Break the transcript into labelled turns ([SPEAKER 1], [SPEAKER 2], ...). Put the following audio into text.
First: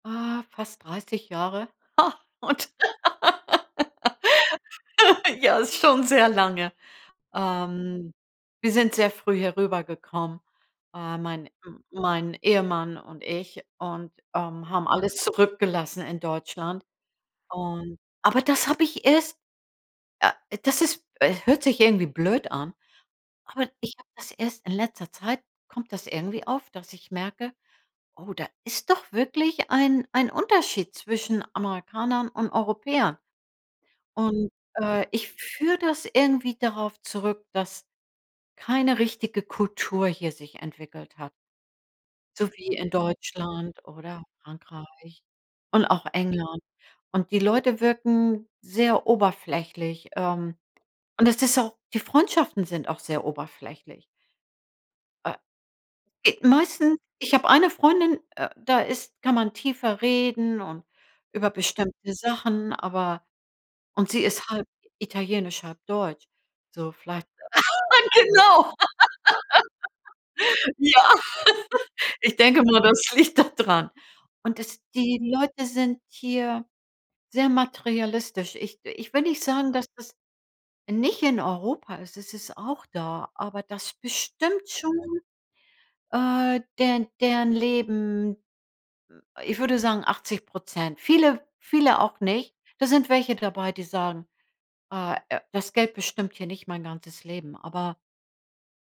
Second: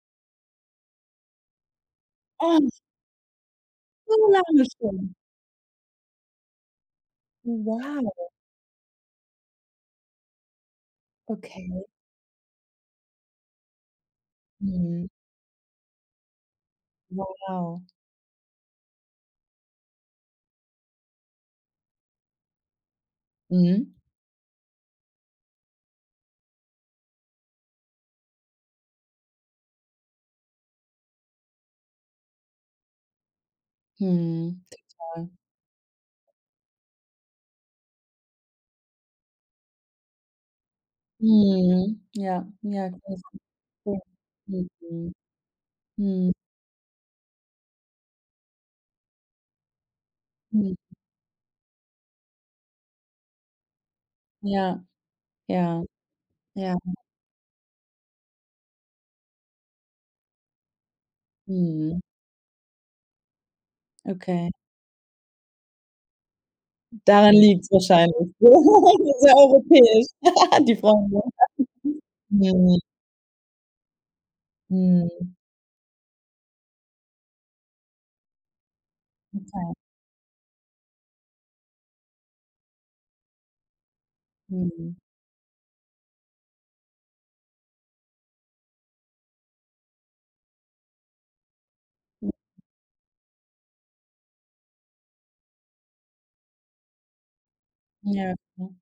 [SPEAKER 1] Ah, fast 30 Jahre. Ha! und
[SPEAKER 2] Uns So lange schon?
[SPEAKER 1] ja, ist schon sehr lange.
[SPEAKER 2] Wow!
[SPEAKER 1] Ähm, wir sind sehr früh herübergekommen. Äh, mein
[SPEAKER 2] Okay.
[SPEAKER 1] m mein Ehemann und ich und, ähm, haben
[SPEAKER 2] Mhm.
[SPEAKER 1] alles zurückgelassen in Deutschland.
[SPEAKER 2] Wow!
[SPEAKER 1] Und aber das habe ich erst äh, das ist äh, hört sich irgendwie blöd an, aber
[SPEAKER 2] Mhm.
[SPEAKER 1] ich habe das erst in letzter Zeit kommt das irgendwie auf, dass ich merke, oh, da ist doch wirklich ein ein Unterschied zwischen Amerikanern und Europäern. Und,
[SPEAKER 2] Mhm,
[SPEAKER 1] äh, ich
[SPEAKER 2] total.
[SPEAKER 1] führe das irgendwie darauf zurück, dass keine richtige Kultur hier sich entwickelt hat.
[SPEAKER 2] Mhm. Ja,
[SPEAKER 1] so wie in
[SPEAKER 2] ja. [unintelligible]
[SPEAKER 1] Deutschland
[SPEAKER 2] Ja,
[SPEAKER 1] oder
[SPEAKER 2] mhm.
[SPEAKER 1] Frankreich und auch
[SPEAKER 2] Mhm.
[SPEAKER 1] England. Und die Leute wirken sehr oberflächlich. Ähm,
[SPEAKER 2] Mhm.
[SPEAKER 1] und es ist auch die Freundschaften sind auch sehr oberflächlich.
[SPEAKER 2] Ja,
[SPEAKER 1] Äh
[SPEAKER 2] ja, ja.
[SPEAKER 1] meisten ich hab eine Freundin, äh, da ist kann man tiefer reden und über
[SPEAKER 2] Mhm.
[SPEAKER 1] bestimmte Sachen, aber und sie ist
[SPEAKER 2] Okay.
[SPEAKER 1] halb italienisch, halb deutsch. So vielleicht.
[SPEAKER 2] Daran liegt's wahrscheinlich.
[SPEAKER 1] Genau.
[SPEAKER 2] Sehr europäisch! Die
[SPEAKER 1] Ja.
[SPEAKER 2] Freundin
[SPEAKER 1] Ich denke
[SPEAKER 2] Mhm.
[SPEAKER 1] mal, das liegt da dran. Und es die
[SPEAKER 2] Mhm.
[SPEAKER 1] Leute sind hier sehr materialistisch. Ich ich will nicht sagen,
[SPEAKER 2] Total.
[SPEAKER 1] dass das nicht in Europa ist es ist auch da, aber das bestimmt schon,
[SPEAKER 2] Mhm.
[SPEAKER 1] äh, deren deren Leben, m ich würde sagen 80 % Viele viele auch nicht. Da sind welche dabei, die sagen, ah, äh: „Das Geld bestimmt hier nicht mein ganzes Leben“ aber
[SPEAKER 2] Ja, genau.